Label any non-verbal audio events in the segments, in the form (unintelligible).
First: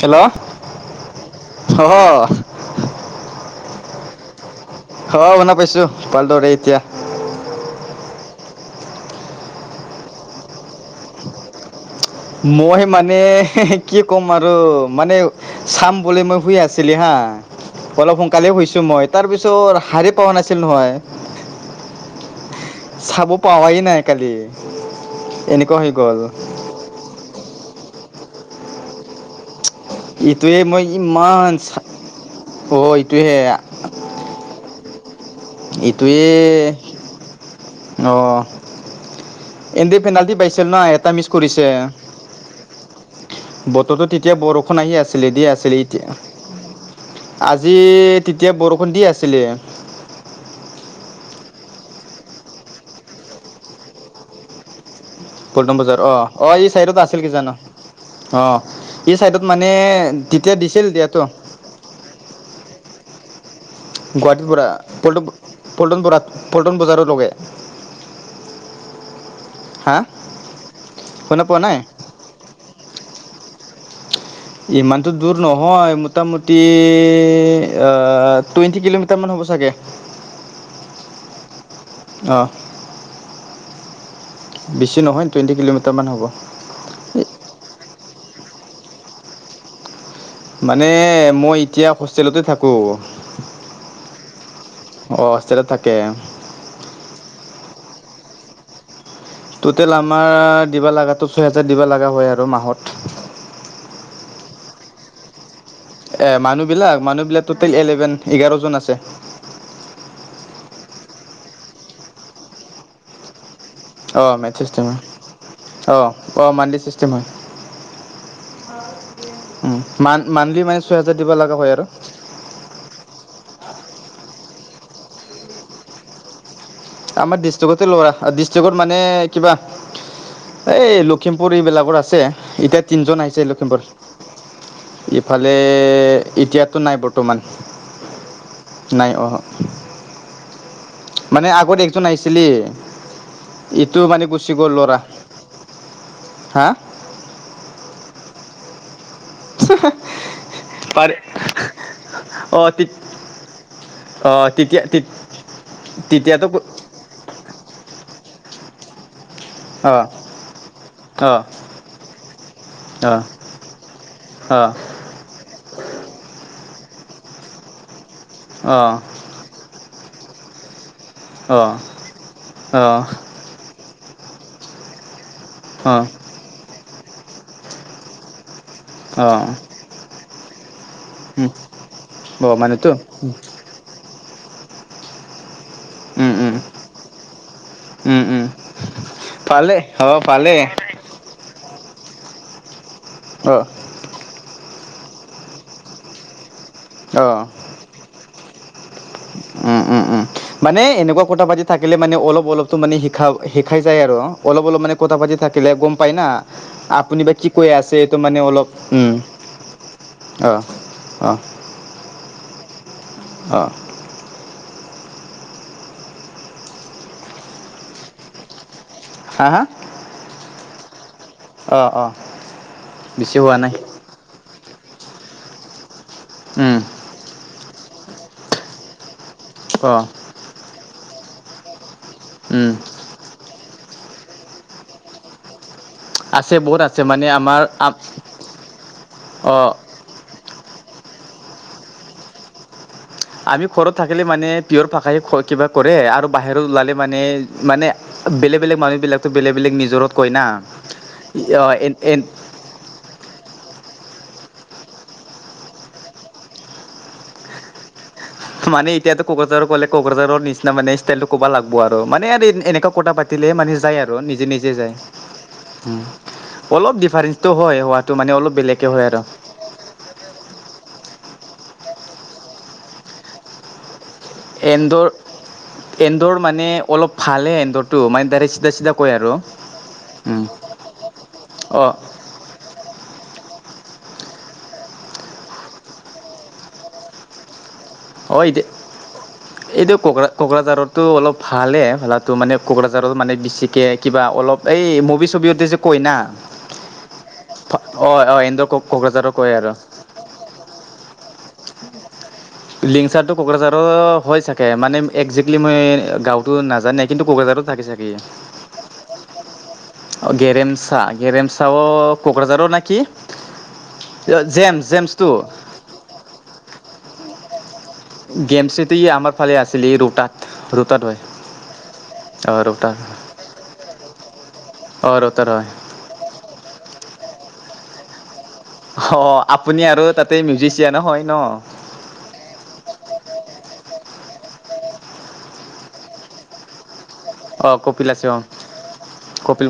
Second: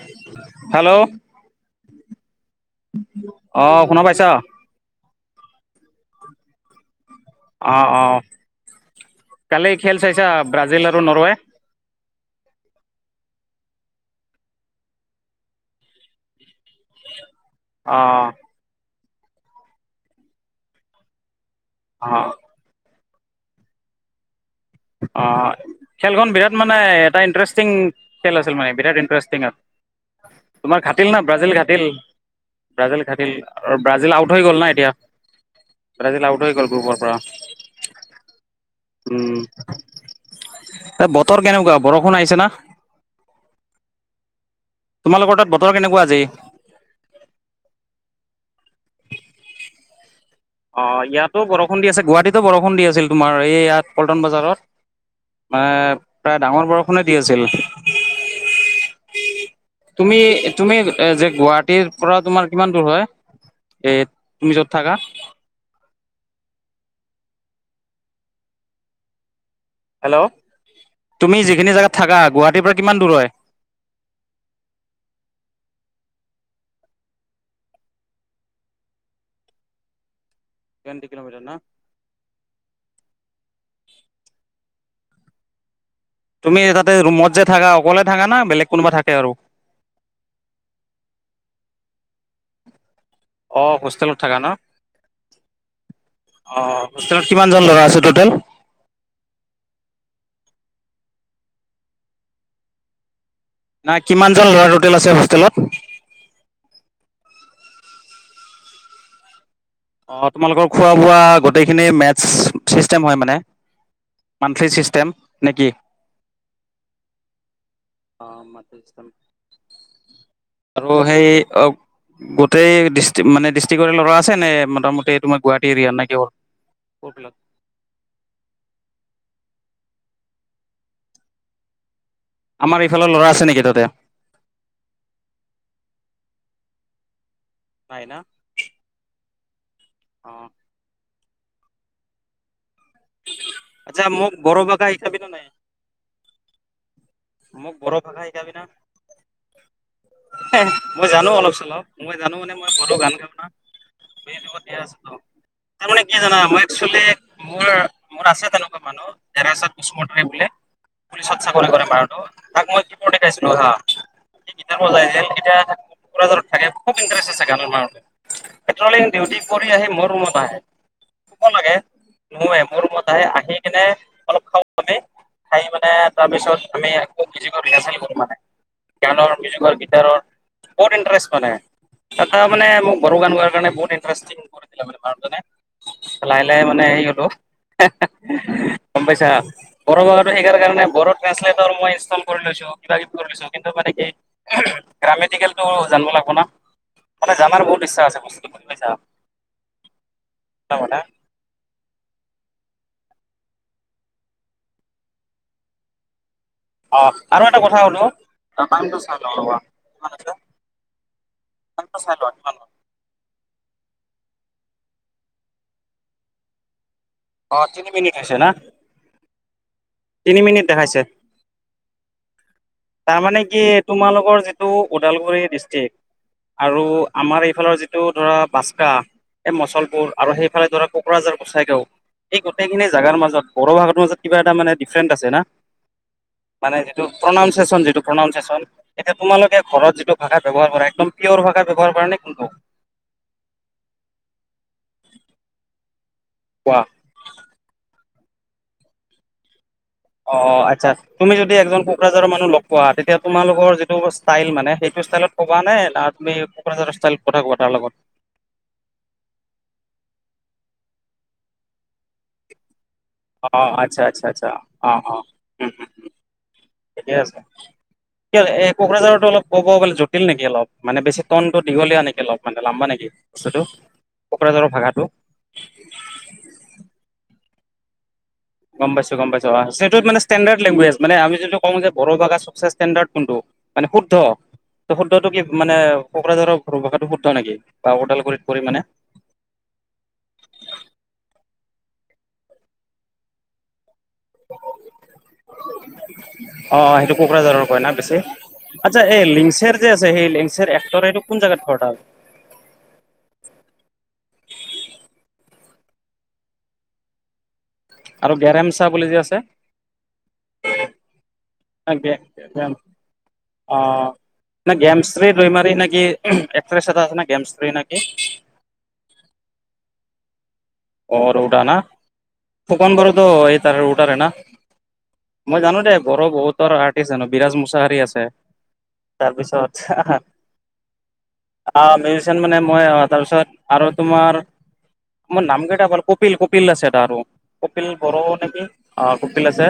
Hello hello অ'। অ' শুনা পাইছা? অহ', শুনা পাইছো ভালদৰে এতিয়া। অঁ-অঁ। কালি খেল চাইছা ব্ৰাজিল আৰু নৰৱে? মই মানে কি ক'ম আৰু মানে চাম বুলি মই শুই আ- ছিলো হাঁ, অ অলপ সোনকালে শুইছো মই। তাৰপিছত সাৰে পোৱা নাছিলো নহয়। অঁহ। চাব পাৱাই নাই কালি এনেকুৱা হৈ গ'ল। নাই, এটা ইণ্টাৰেষ্টিং খেল আছিল মানে বিৰাট ইণ্টাৰেষ্টিং আৰু। ইটোৱে মই তোমাৰ খাটিল না ইমান ব্ৰাজিল খাটিল। অ ব্ৰাজিল খাটিল ইটোহে আৰু ব্ৰাজিল আউট হৈ গ'ল না এতিয়া। ব্ৰাজিল এইটোৱে, আউট হৈ গ'ল গ্ৰুপৰ পৰা অহ', উম এন দি পেনাল্টি পাইছিল ন' এটা মিছ কৰিছে। ফোন আহিছে না। বতৰটো তেতিয়া বৰষুণ আহি আছিলে, তোমালোকৰ দি তাত বতৰ আছিলে। কেনেকুৱা এতিয়া আজি আজি তেতিয়া বৰষুণ দি আছিলে। অঁ', ইয়াতো বৰষুণ দি আছে, গুৱাহাটীতো বৰষুণ দি আছিল তোমাৰ এই ইয়াত পল্টন বজাৰত। মানে পল্টম বজাৰ অহ', প্ৰায় - অ ডাঙৰ 'এই চাইডত বৰষুণে দি আছিল কি জানো। অঁ', - এই ছাইডত মানে তেতিয়া দিছিল দিয়াটো। তাৰ পৰা তোমাৰ কিমান দূৰ হয়। এ গুৱাহাটী তুমি পৰা য'ত থাকা? পল্ট- পল্ট-পল্টন বজাৰৰ লৈকে। হেল্ল' তুমি পোৱা যিখিনি নাই জেগাত থাকা গুৱাহাটীৰ পৰা কিমান দূৰ হয়? ইমানটো দূৰ নহয়, মোটামুটি আঁহ- টুৱেণ্টী কিলোমিটাৰ মান হ'ব ছাগে। টুৱেণ্টি কিলোমিটাৰ ন। অহ। বেছি নহয়, টুৱেণ্টি কিলোমিটাৰ মান হ'ব। তুমি তা'তে ৰুমত যে থাকা অকলে থাকা না বেলেগ কোনোবা থাকে আৰু? মানে মই এতিয়া হোষ্টেলতে থাকো। অ' হোষ্টেলত থাকা ন? অ' হোষ্টেলত থাকে। অ' হোষ্টেলত কিমান জন ল'ৰা আছে টোটেল? টোটেল আমাৰ দিব লগাটো ছয় হেজাৰ দিব লগা হয় আৰু মাহত। নাই কিমানজন ল'ৰা টোটেল আছে হোষ্টেলত? এ' মানুহ বিলাক, মানুহ বিলাক টোটেল এলেভেন, এঘাৰজন আছে। অ' তোমালোকৰ খোৱা-বোৱা গোটেইখিনি মেটচ চিষ্টেম হয় মানে? অঁ', মেথচ মান্থলি চিষ্টটেম হয়, চিষ্টেম নে কি? অঁহ', - অঁহ', মান্থলি চষ্টটেম হয়। উম। মান্থলি মানে আৰু ছয় হাজাৰ সেই দিব লগা অ' হয় আৰু। গোটেই ডিষ্টক মানে ডিষ্ট্ৰিক্টৰে ল'ৰা আছে নে মোটামুটি তোমাৰ গুৱাহাটী এৰিয়াৰ নেকি কিহৰ? আমাৰ ডিষ্টিক- ৰে ল'ৰা। ডিষ্ট্ৰিকটৰ মানে কিবা এই লখিমপুৰ এইবিলাকৰ আছে। এতিয়া এইফালৰ তিনজন ল'ৰা আছে আহিছে নেকি তাতে? লখিমপুৰ। ইফালে এতিয়াতো নাই বৰ্তমান। নাই না নাই অহ। অ'। মানে আগত একজন আহিছিলি ইটো আচ্ছা মানে মোক গুচি বড়ো গ'ল ভাষা ল'ৰা। শিকাবি না নাই? হা। মোক বড় ভাষা শিকাবি না। (unintelligible) মই পাৰে জানো অলপ চলপ মই জানো মানে অঁ মই বড়ো গান গাওঁনা। বে' অঁ জোখত দিয়া তেতিয়া আছে টো, তাৰ মানে কি জানা তেতিয়াতো মই। তেনে মোৰ মোৰ আছে তেনেকুৱা মানুহ। (unintelligible) অঁ বোলে পুলিচত অঁ চাকৰি কৰে পাৰ। ত তাক মই কি (unintelligible) অঁ শিকাইছিলো জানা সি অঁ অঁ কিতাপৰ। (unintelligible) কোকৰাঝাৰত থাকে খুব ইণ্টাৰেষ্ট আছে গানৰ ম (unintelligible) পেট্ৰলিং ডিউটি। কৰি আহি মোৰ ৰুমত আহে ক অঁ লাগে নাই মোৰ অঁ মত আহে আহি। কিনে অলপ খাওঁ মানি খাই মানে তাৰ পিছত। আমি মিউজিকৰ ৰিহাৰ্চেল কৰো মানে অঁ গানৰ অঁ মিউজিকৰ গিটাৰৰ বহুত ইণ্টাৰে। (inaudible) তাৰপৰা অ', মানে মানুহটো মোক বড়ো গান গোৱা কাৰণে বহুত ইণ্টাৰেষ্ট কৰি দিলে মানে। উম, লাহে উম, লাহে মানে হেৰি হলো। উম, উম, গম পাইছা ভালে বড়ো অ', ভাষাটো ভালে শিকাৰ কাৰণে বড়ো। মই কৰি লৈছো কিব কিবি কৰি লৈছো অ', কিন্তু মানে হেই। গ্ৰামেটিকেল টো জানিব লাগিব না মানে জনাৰ বহুত ইচ্ছা আছে বস্তুটো বুজি পাইছা। অ অ অ মানে কথা এনেকুৱা। কোটা পাতি থাকিলে মানে অলপ অলপতো মানে শিখা শিখাই যায় আৰু অলপ অলপ মানে কোটা পাতি থাকিলে গম পায় না। অ আপুনি বা আৰু কি এটা কৈ কথা আছে সুধো এইটো মানে অলপ টাইমটো উম চাই লওঁ ৰবা অ। অ'। তৰপা চাই লোৱা কিমান হ'ল। অঁ। অঁ তিনি মিনিট হৈছে না। হা হা। তিনি মিনিট দেখাইছে অ', অ', বেছি তাৰমানে হোৱা কি। নাই তোমালোকৰ যিটো ওদালগুৰি ডিষ্ট্ৰিক্ট উম, আৰু। আমাৰ এইফালৰ যিটো ধৰা বছকা এই অ', মুচলপুৰ আৰু সেইফালে ধৰা। কোকৰাঝাৰ বঙাইগাঁও এই উম, গোটেইখিনি জাগাৰ মাজত বড়ো ভাষাৰ মাজত কিবা এটা মানে ডিফাৰেন্ট আছে না। আছে মানে বহুত আছে যিটো আমাৰ প্ৰনাউনচিয়েচন যিটো প্ৰনাউনচিয়েচন এতিয়া তোমালোকে অ', ঘৰত যিটো। ভাষা ব্যৱহাৰ কৰা একদম পিয়ৰ ভাষা ব্যৱহাৰ কৰা নে কোনটো। আমি ঘৰত থাকিলে মানে পিয়ৰ ভাষায়ে কিবা কৰে আৰু বাহিৰত কোৱা ওলালে। মানে মানে বেলেগ বেলেগ মানুহ বিলাকো বেলেগ বেলেগ নিজৰত। কয় অ না আচ্ছা তুমি যদি অ' এজন এন এন কোকৰাঝাৰৰ মানুহ লগ। কোৱা তেতিয়া তোমালোকৰ যিটো ষ্টাইল মানে সেইটো ষ্টাইলত ক'বা নে না তুমি কোকৰাঝাৰ ষ্টাইলত কথা কবা তাৰ লগত। মানে এতিয়াতো কোকৰাঝাৰৰ ক'লে কোকৰাঝাৰৰ নিচিনা মানে ষ্টাইলটো ক'ব লাগব আৰু মানে এনেকা কটা পাত। অ টিলেহে মানে যায় আচ্ছা আৰু আচ্ছা আচ্ছা নিজে নিজে যায় অ অ উম। অলপ ঠিকে আছে। ডিফাৰেন্ঞ্চটো হয় হোৱাটো মানে কিয় অলপ এই বেলেকে হয় আৰু। কোকৰাঝাৰতো অলপ ক'ব গলে জটিল নেকি অলপ মানে বেছি টনটো দীঘলীয়া নেকি অলপ লাম্বা নেকি বস্তুটো। কোকৰাঝাৰৰ ভাষাটো এন্দৰ এন্দৰ মানে অলপ ভালে এন্দৰটো মানে দাৰেছ। গম পাইছো গম পাইছো আহ সেইটো মানে ষ্টেণ্ডাৰ্ডট লেংগুৱেজ মানে আমি যদি কওঁ যে অঁ বড়ো ভাষাৰ চবচে ষ্টেণ্ডাৰড। কোনটো মানে শুদ্ধ ত শুদ্ধটো কি মানে কোকৰাঝাৰৰ বড়ো ভাষাটো শুদ্ধ নেকি। বা ওডালগুৰিত অঁ পৰি এতিয়া মানে এইটো কোকৰা- কোকৰাঝাৰতো, অলপ ভালে ভালটো মানে কোকৰাঝাৰত মানে বেছিকে কিবা অলপ এই মুভি, চবতে কইনা। অ সেইটো কোকৰাঝাৰৰ কয় না অ অ ইন্দুৰ কোকৰাঝাৰো কয় আৰু লিংচাৰ এক্টৰ এইটো কোন জাগাত ঘৰ তাৰ লিংচাৰটো কোকৰাঝাৰৰ হৈ চাগে মানে একজেক্টলি মই গাঁৱটো নাজানে কিন্তু কোকৰাঝাৰত থাকে ছাগে সি আৰু গেৰেমচা বুলি যে আছে। গেৰেমচা গৰেমচাও কোকৰাঝাৰৰ নোকি? অ নে গেমশ্ৰী, দৈমাৰী নেকি এক্ট্ৰেছ এটা আছে নে গেমশ্ৰী নেকি? গেমশ্ৰীটো আমাৰ ফালে আছিলে এই ৰৌওটা। অ ৰৌউটা না ফুকন বাড়োতো এই তাৰে ৰৌওটাৰে না। অঁ ৰোটাত মই হয় জানো দেই বড়োৰ বহুতৰ আৰ্টিষ্ট জানো বিৰাজ মছাহাৰী আছে। অ তাৰপিছত আপুনি আৰু তাতে মিউজিচিয়ানে, হয় ন। অ মিছ মানে মই আহ তাৰপিছত আৰু তোমাৰ মোৰ নামেই কপিল কপিল, আছে তাৰ আৰু অঁ কপিল বড়ো, আছে অঁ নেকি অ কপিল আছে।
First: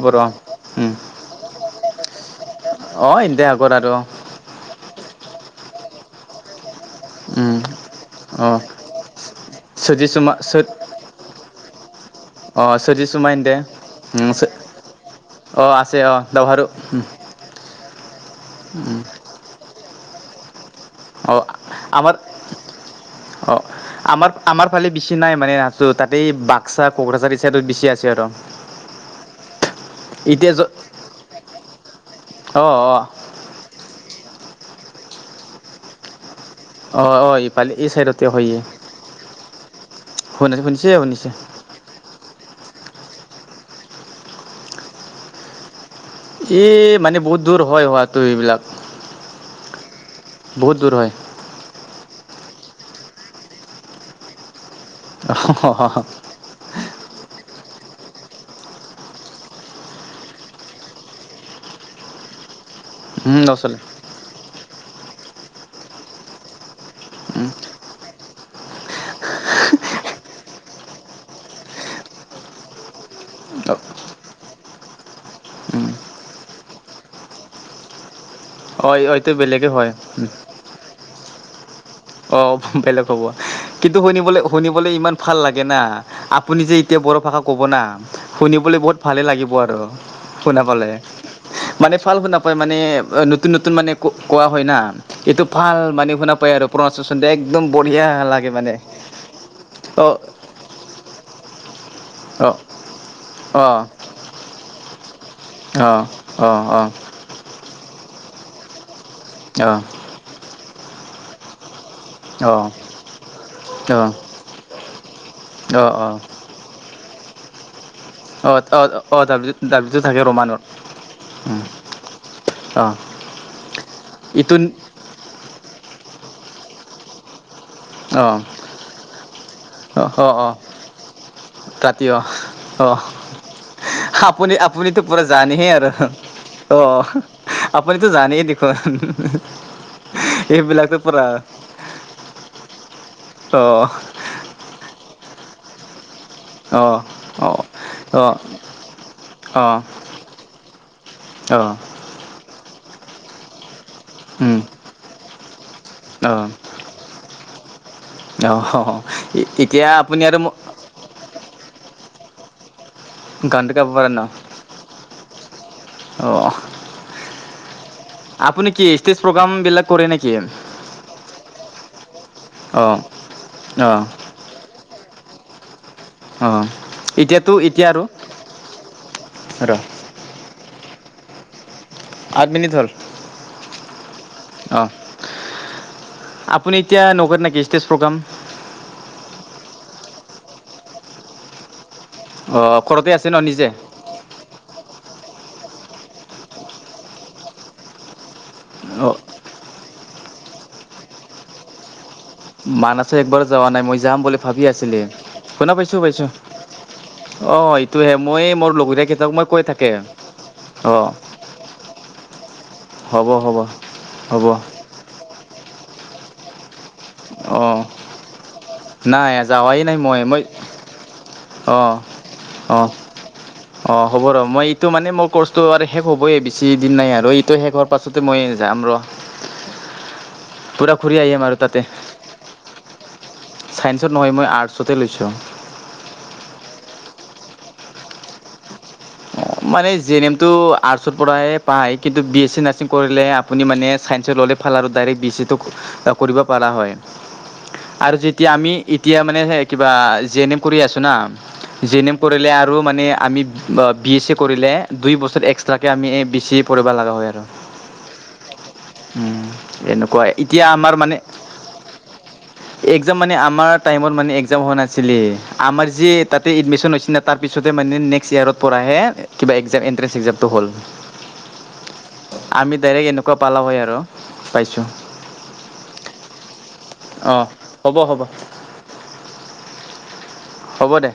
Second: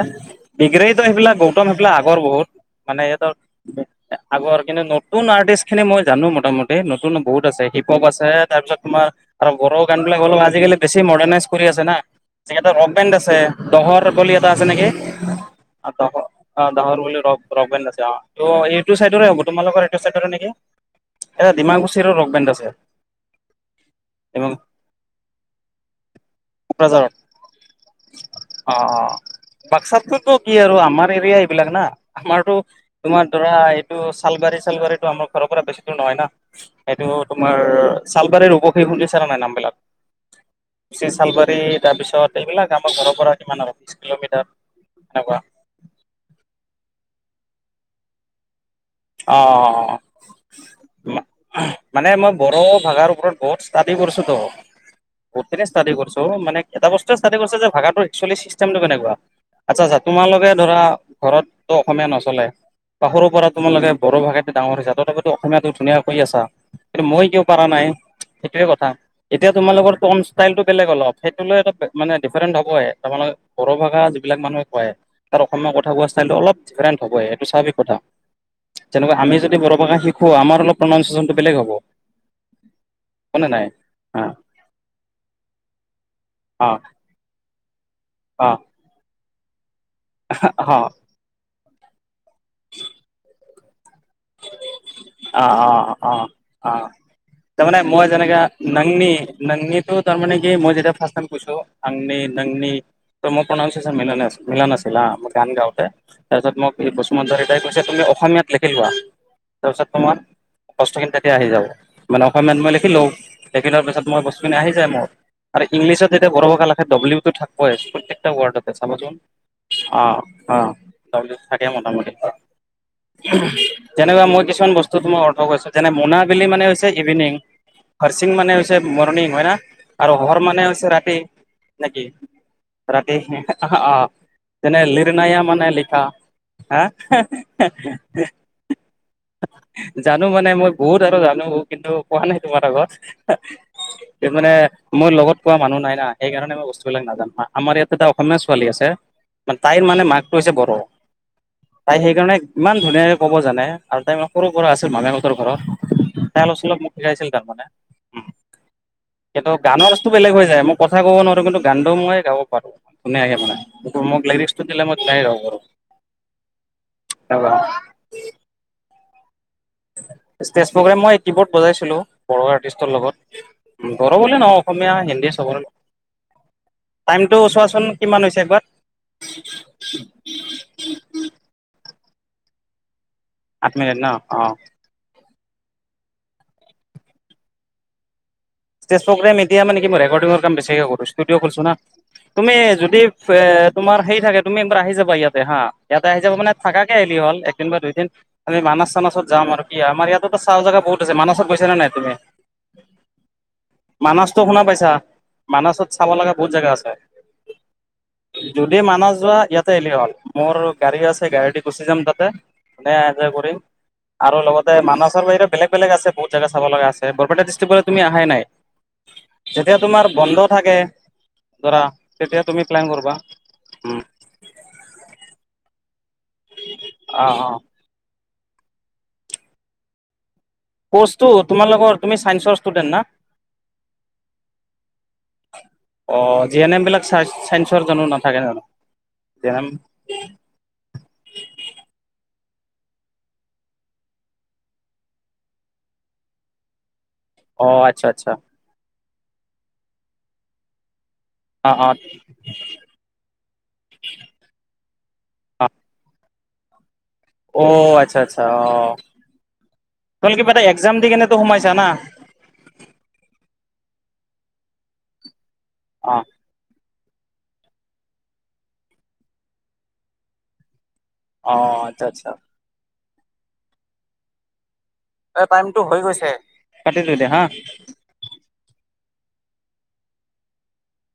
উম ডিগ্ৰীতো সেইবিলাক গৌতম সেইবিলাক আগৰ বহুত মানে অ ইহঁতৰ এন্তে আগৰ আৰু আগৰ কিন্তু নতুন আৰ্টিষ্ট খিনি মই জানো মোটামুটি। ন বহুত উম আছে হিপ হপ আছোৰ অ পিছত তোমাৰ আৰু বড়ো গান চজি বিলাক চুমা অলপ চ আজিকালি। মডাৰাইজ কৰি আছে না। অ ৰ চজি বেণ্ড চুমা আছে এন্তে দহৰ উম বুলি এটা আছে নেকি? অ দহৰ অ দহৰ বুলিও ৰ ৰক বেণ্ড আছে অ ত এইটো চাইডৰে হ'ব তোমালোকৰ সেইটো চৰাইবোৰো নেকি? অ এটা ডিমাকুচিৰো আমাৰ ৰক বেণ্ড আছে অ আমাৰ ডিমা আমাৰ ফালে বেছি নাই মানে আছে তাতেই বাক্সা কোকৰাঝাৰত কোকৰাঝাৰ, সেই চাইডত বেছি আছে আৰু বাক্সাততো এতিয়া কি য আৰু আমাৰ এৰিয়া এইবিলাক না আমাৰতো অ অ তোমাৰ ধৰা। এইটো চালবাৰী, চালবাৰী টো আমাৰ ঘৰৰ পৰা বছি দূৰ নহয় না। অ এইটো অ তোমাৰ ইফালে এই চালবাৰীৰ অৱশেষ সুধিছা নে নাই নাম বিলাক হয় ন শুনি কুচি শুনিছে চালবাৰী তাৰপিছত এইবিলাক আমাৰ ঘৰৰ পৰা কিমান আৰু বিশ কিলোমিটাৰ এনেকুৱা। এই মানে বহুত দূৰ হয় হোৱাটো এইবিলাক- অ বহুত দূৰ হয় মানে মই বড়ো, ভাষাৰ ওপৰত বহুত ষ্টাডি কৰিছোতো ব ষ্ট কৰিছো মানে এটা বস্তুৱে কৰিো যে ভাষাটো চিষ্টটো কেনেকুৱা আচ্ছা আচ্ছা তোমালোকে ধৰা ঘৰতো অসমীয়া নচলে। সৰুৰ উম পৰা নচলে তোমালোকে ব়ো ভাষাতে ডাঙৰ হৈ হৈছে তথাপিতো অসমীয়াটো ধুনীয়া কৈ আছা। কিন্তু মই কিয় পৰা নাই সেইটোৱে কথা। এতিয়া তোমালোকৰ টন ষ্টাইলটো বেলেগ অলপ সেইটো লৈ মানে ডিফাৰেন্ট হ'বয়ে তোমাৰ অ বোড়ো ভাষা যিবিলাক মানুহে কয় তাৰ অসমীয়া কথা কোৱা ষ্টাইলটো অলপ ডিফাৰেণ্ট হ'বই এইটো স্বাভাৱিক কথা। অ যেনেকা এইটো আমি যদি বেলেগে বড়ো ভাষা হয় শিকো আমাৰ অলপ প্ৰনাউচেচনটো বেলেগ হ'ব। অ বেলেগ হ'ব হয় নে নাই? কিন্তু অ শুনিবলৈ শুনিবলৈ ইমান ভাল লাগে না। আপুনি যে অ এতিয়া বড়ো, ভাষা ক'ব না শুনিবলৈ বহুত ভালেই লাগিব আৰু অ হ শুনাপালে। মানে ভাল শুনা পায় মানে নতুন নতুন মানে। কোৱা হয় না এইটো অ', ভাল অ', মানে অ', শুনা পায়। আৰু অ প্ৰনাউনচিয়েচন একদম তাৰ মানে মই বঢ়িয়া যেনেকে লাগে মানে নাঙনী নাঙনীটো তাৰ অ' মানে - মই যেতিয়া ফাৰ্ষ্ট টাইম কৈছো আঙনি অ' নাঙনি টো অ' অ' প্ৰনাউনচিয়েচনটো মিলা নাই মিলা নাছিল বা গান গাৱতে অ' অ' তাৰপিছত মোক এই অ' বস্ত- হেমন্ত দাদাই কৈছে তুমি অসমীয়াত লিখি লোৱা অ' অ' তাৰপিছত তোমাৰ বস্তুখিনি তাতে আহি যাব মানে অসমীয়াত মই লিখিলও, লিখি লোৱাৰ পিছত মোৰ বস্তুখিনি আহি যায়, মোৰ আৰু অ' অ' ইংলিছত যেতিয়া বড়ো ভাষা লা- সেই ডব্লিউটো থাকবই প্ৰত্যেকটা অ' ৱাৰ্ডতে অ' চাবাচোন অ' দাবলিউ দাবলিউটো অ থাকে ৰোমানত অ ডাব্লিউ টো থাকে মোটামুটি অ' - যেনেকুৱা মই ইটো কিছুমান বস্তু তোমাৰ অৰ্থ কৰিছো যেনে মোনাবেলি মানে হৈছে ইভিনিং। হৰছিং অ' মানে হৈছে মৰ্ণিং হয় না, অ' আৰু অ' হৰ অ' মানে হৈছে ৰাতি। নেকি ৰাতি অ অহ ৰাতি অ' আপুনি যেনে আপুনিতো পুৰা লিৰনায়া মানে জানেই আৰু। লিখা অ হা অ আপুনিতো জানেই দেখোন। জানো মানে মই এইবিলাকতো বহুত আৰু পুৰা জানো কিন্তু কোৱা নাই তোমাৰ আগত। অ। এই মানে মই লগত কোৱা মানুহ নাই না। সেইকাৰণে মই অ বস্তুবিলাক নাজানো, অ আমাৰ ইয়াত টো অ অসমীয়া ছোৱালী আছে অ তাইৰ মানে মাকটো হৈছে বড়ো, অ তাই সেইকাৰণে ইমান ধুনীয়াকৈ ক'ব জানে আৰু তাই মানে সৰুৰ উম পৰা আছে মামেকহঁতৰ ঘৰত, তাই অলপ চলপ মোক শিকাইছিল তাৰ মানে অঁ এতিয়া আপুনি আৰু মো কঁথা ক'ব নোৱাৰোঁ কিন্তু গানটো মইে গাব পাৰোঁ। কোনে আহিব মানে গানটো গাব এইটো পাৰে মোক ন লাগিলে স্কুটি দিলে (unintelligible) অ। (unintelligible) আপুনি কি ষ্টেজ প্ৰগাম বিলাক কৰে নেকি ষ্টেজ প্ৰগ্ৰেম মই কিবৰ্ড বজাইছিলো, বড়ো অ আৰ্টিষ্টৰ অ লগত। বড়ো বুলি নহক অসমীয়া হিন্দী চবৰে অ লগ। টাইমটো এতিয়াতো এতিয়া চোৱাচোন আৰু কিমান হৈছে একবাৰ। ৰ আঠ মিনিট হ'ল। আঠ মিনিট ন, অ'। অ। আপুনি এতিয়া নগত নেকি ষ্টেজ প্ৰগ্ৰাম? ষ্টেজ প্ৰগ্ৰেম এতিয়া মানে কি মই ৰেকৰ্ডিংৰ কাম বেছিকে কৰো ষ্টুডঅ' খুলিছো না তুমি অ যদি ঘৰতে আছে ন এ, নিজে তোমাৰ সেই থাকে তুমি এবাৰ আহি যাবা ইয়াতে হা, ইয়াতে আহি যাবা মানে থাকা কে আহিলে হল, একদিন বা দুইদিন। আমি মানা অ চানাচত যাম আৰু কি আমাৰ ইয়াততো চাৱা জাগা বহুত আছে। মানচত গৈছা নে নাই তুমি? মানাছো একবাৰ যোৱা নাই মই যাম বুলি মানচটো শুনা ভাবি পাইছা আছিলি শুনা মানাছত পাইছো চাব পাইছো লগা বহুত জাগা আছে। অ এইটোহে মই মোৰ যদি লগৰীয়া মানছ কেইটাক যোৱা মই কৈ ইয়াতে থাকে আহিলে হ'ল, মোৰ অ গাড়ীও আছে গাড়ী দি গুচি যাম তাতে। ধুনীয়া হ'ব ইনজয় কৰিম হ'ব আৰু হ'ব লগতে মানছৰ বাহিৰে বেলেগ-বেলেগ আছে বহুত জাগা চাব লগা আছে। বৰপেটা অ ডিষ্টিকলে তুমি আহাই নাই। নাই যেতিয়া যাৱাই নাই তোমাৰ মই। বন্ধ মই, থাকে ধৰা অ', তেতিয়া তুমি অ প্লেন কৰবা। অ', হ'ব ৰ, মই এইটো মানে মোৰ কৰ্চটো আৰ শেষ হ'বইয়ে বেছি দিন নাই অ অ আৰু এইটো শেষ হোৱাৰ পাছতে মই জাম ৰ পূৰা ঘূৰি ক'ৰ্চটো আহিম তোমালোকৰ তুমি চাইঞ্চৰ ষ্টুডেণ্ট না চায়েঞ্চৰ নহয় মই আৰ্টচতে লৈছো অ', জি এন এম বিলাক চা-ছাইঞ্চৰ জানো নাথাকে জানো? জি এন এম মানে জে এন এমটো আৰ্ট- ছৰ পৰাই পায়, কিন্তু বি এছ চি নাৰ্ছিং কৰিলে আপুনি মানে চায়েঞ্চত ল'লে ভাল আৰু ডাইৰেক্ট বি চিটো চব কৰিব পাৰা হয় অ আচ্ছা আৰু আচ্ছা যেতিয়া আমি এতিয়া মানে হে কিবা জি এন এম কৰি আছো না। অ অ জি এন এম কৰিলে আৰু মানে আমি ব বি এছ এফ কৰিলে দুই বছৰ অ এক্সট্ৰাকে আমি এই বি চি এ পঢ়িব লগা হয় আৰু অ আচ্ছা-আচ্ছা অ উম, এনেকুৱা তোমালোকে কিবা এটা এতিয়া একজাম দি কেনেতো সোমাইছা না? একজাম মানে আমাৰ টাইমত মানে একজাম হোৱা নাছিলে, আমাৰ যি অ এ তাত তে এডমিশ্যন হৈছে নে তাৰ পিছতে মানে নেক্সট ইয়েৰৰ পৰাহে কিবা একজাম এণ্ট্ৰেঞ্চ একজামটো হ'ল। অ', আচ্ছা আচ্ছা। আমি ডাইৰেক্ট এনেকোৱা পালা হয় আৰু পাইছো। এ‌ টাইমতো হৈ গৈছে কাটি দিও দে হা। অঁ হব হব। হ'ব দে।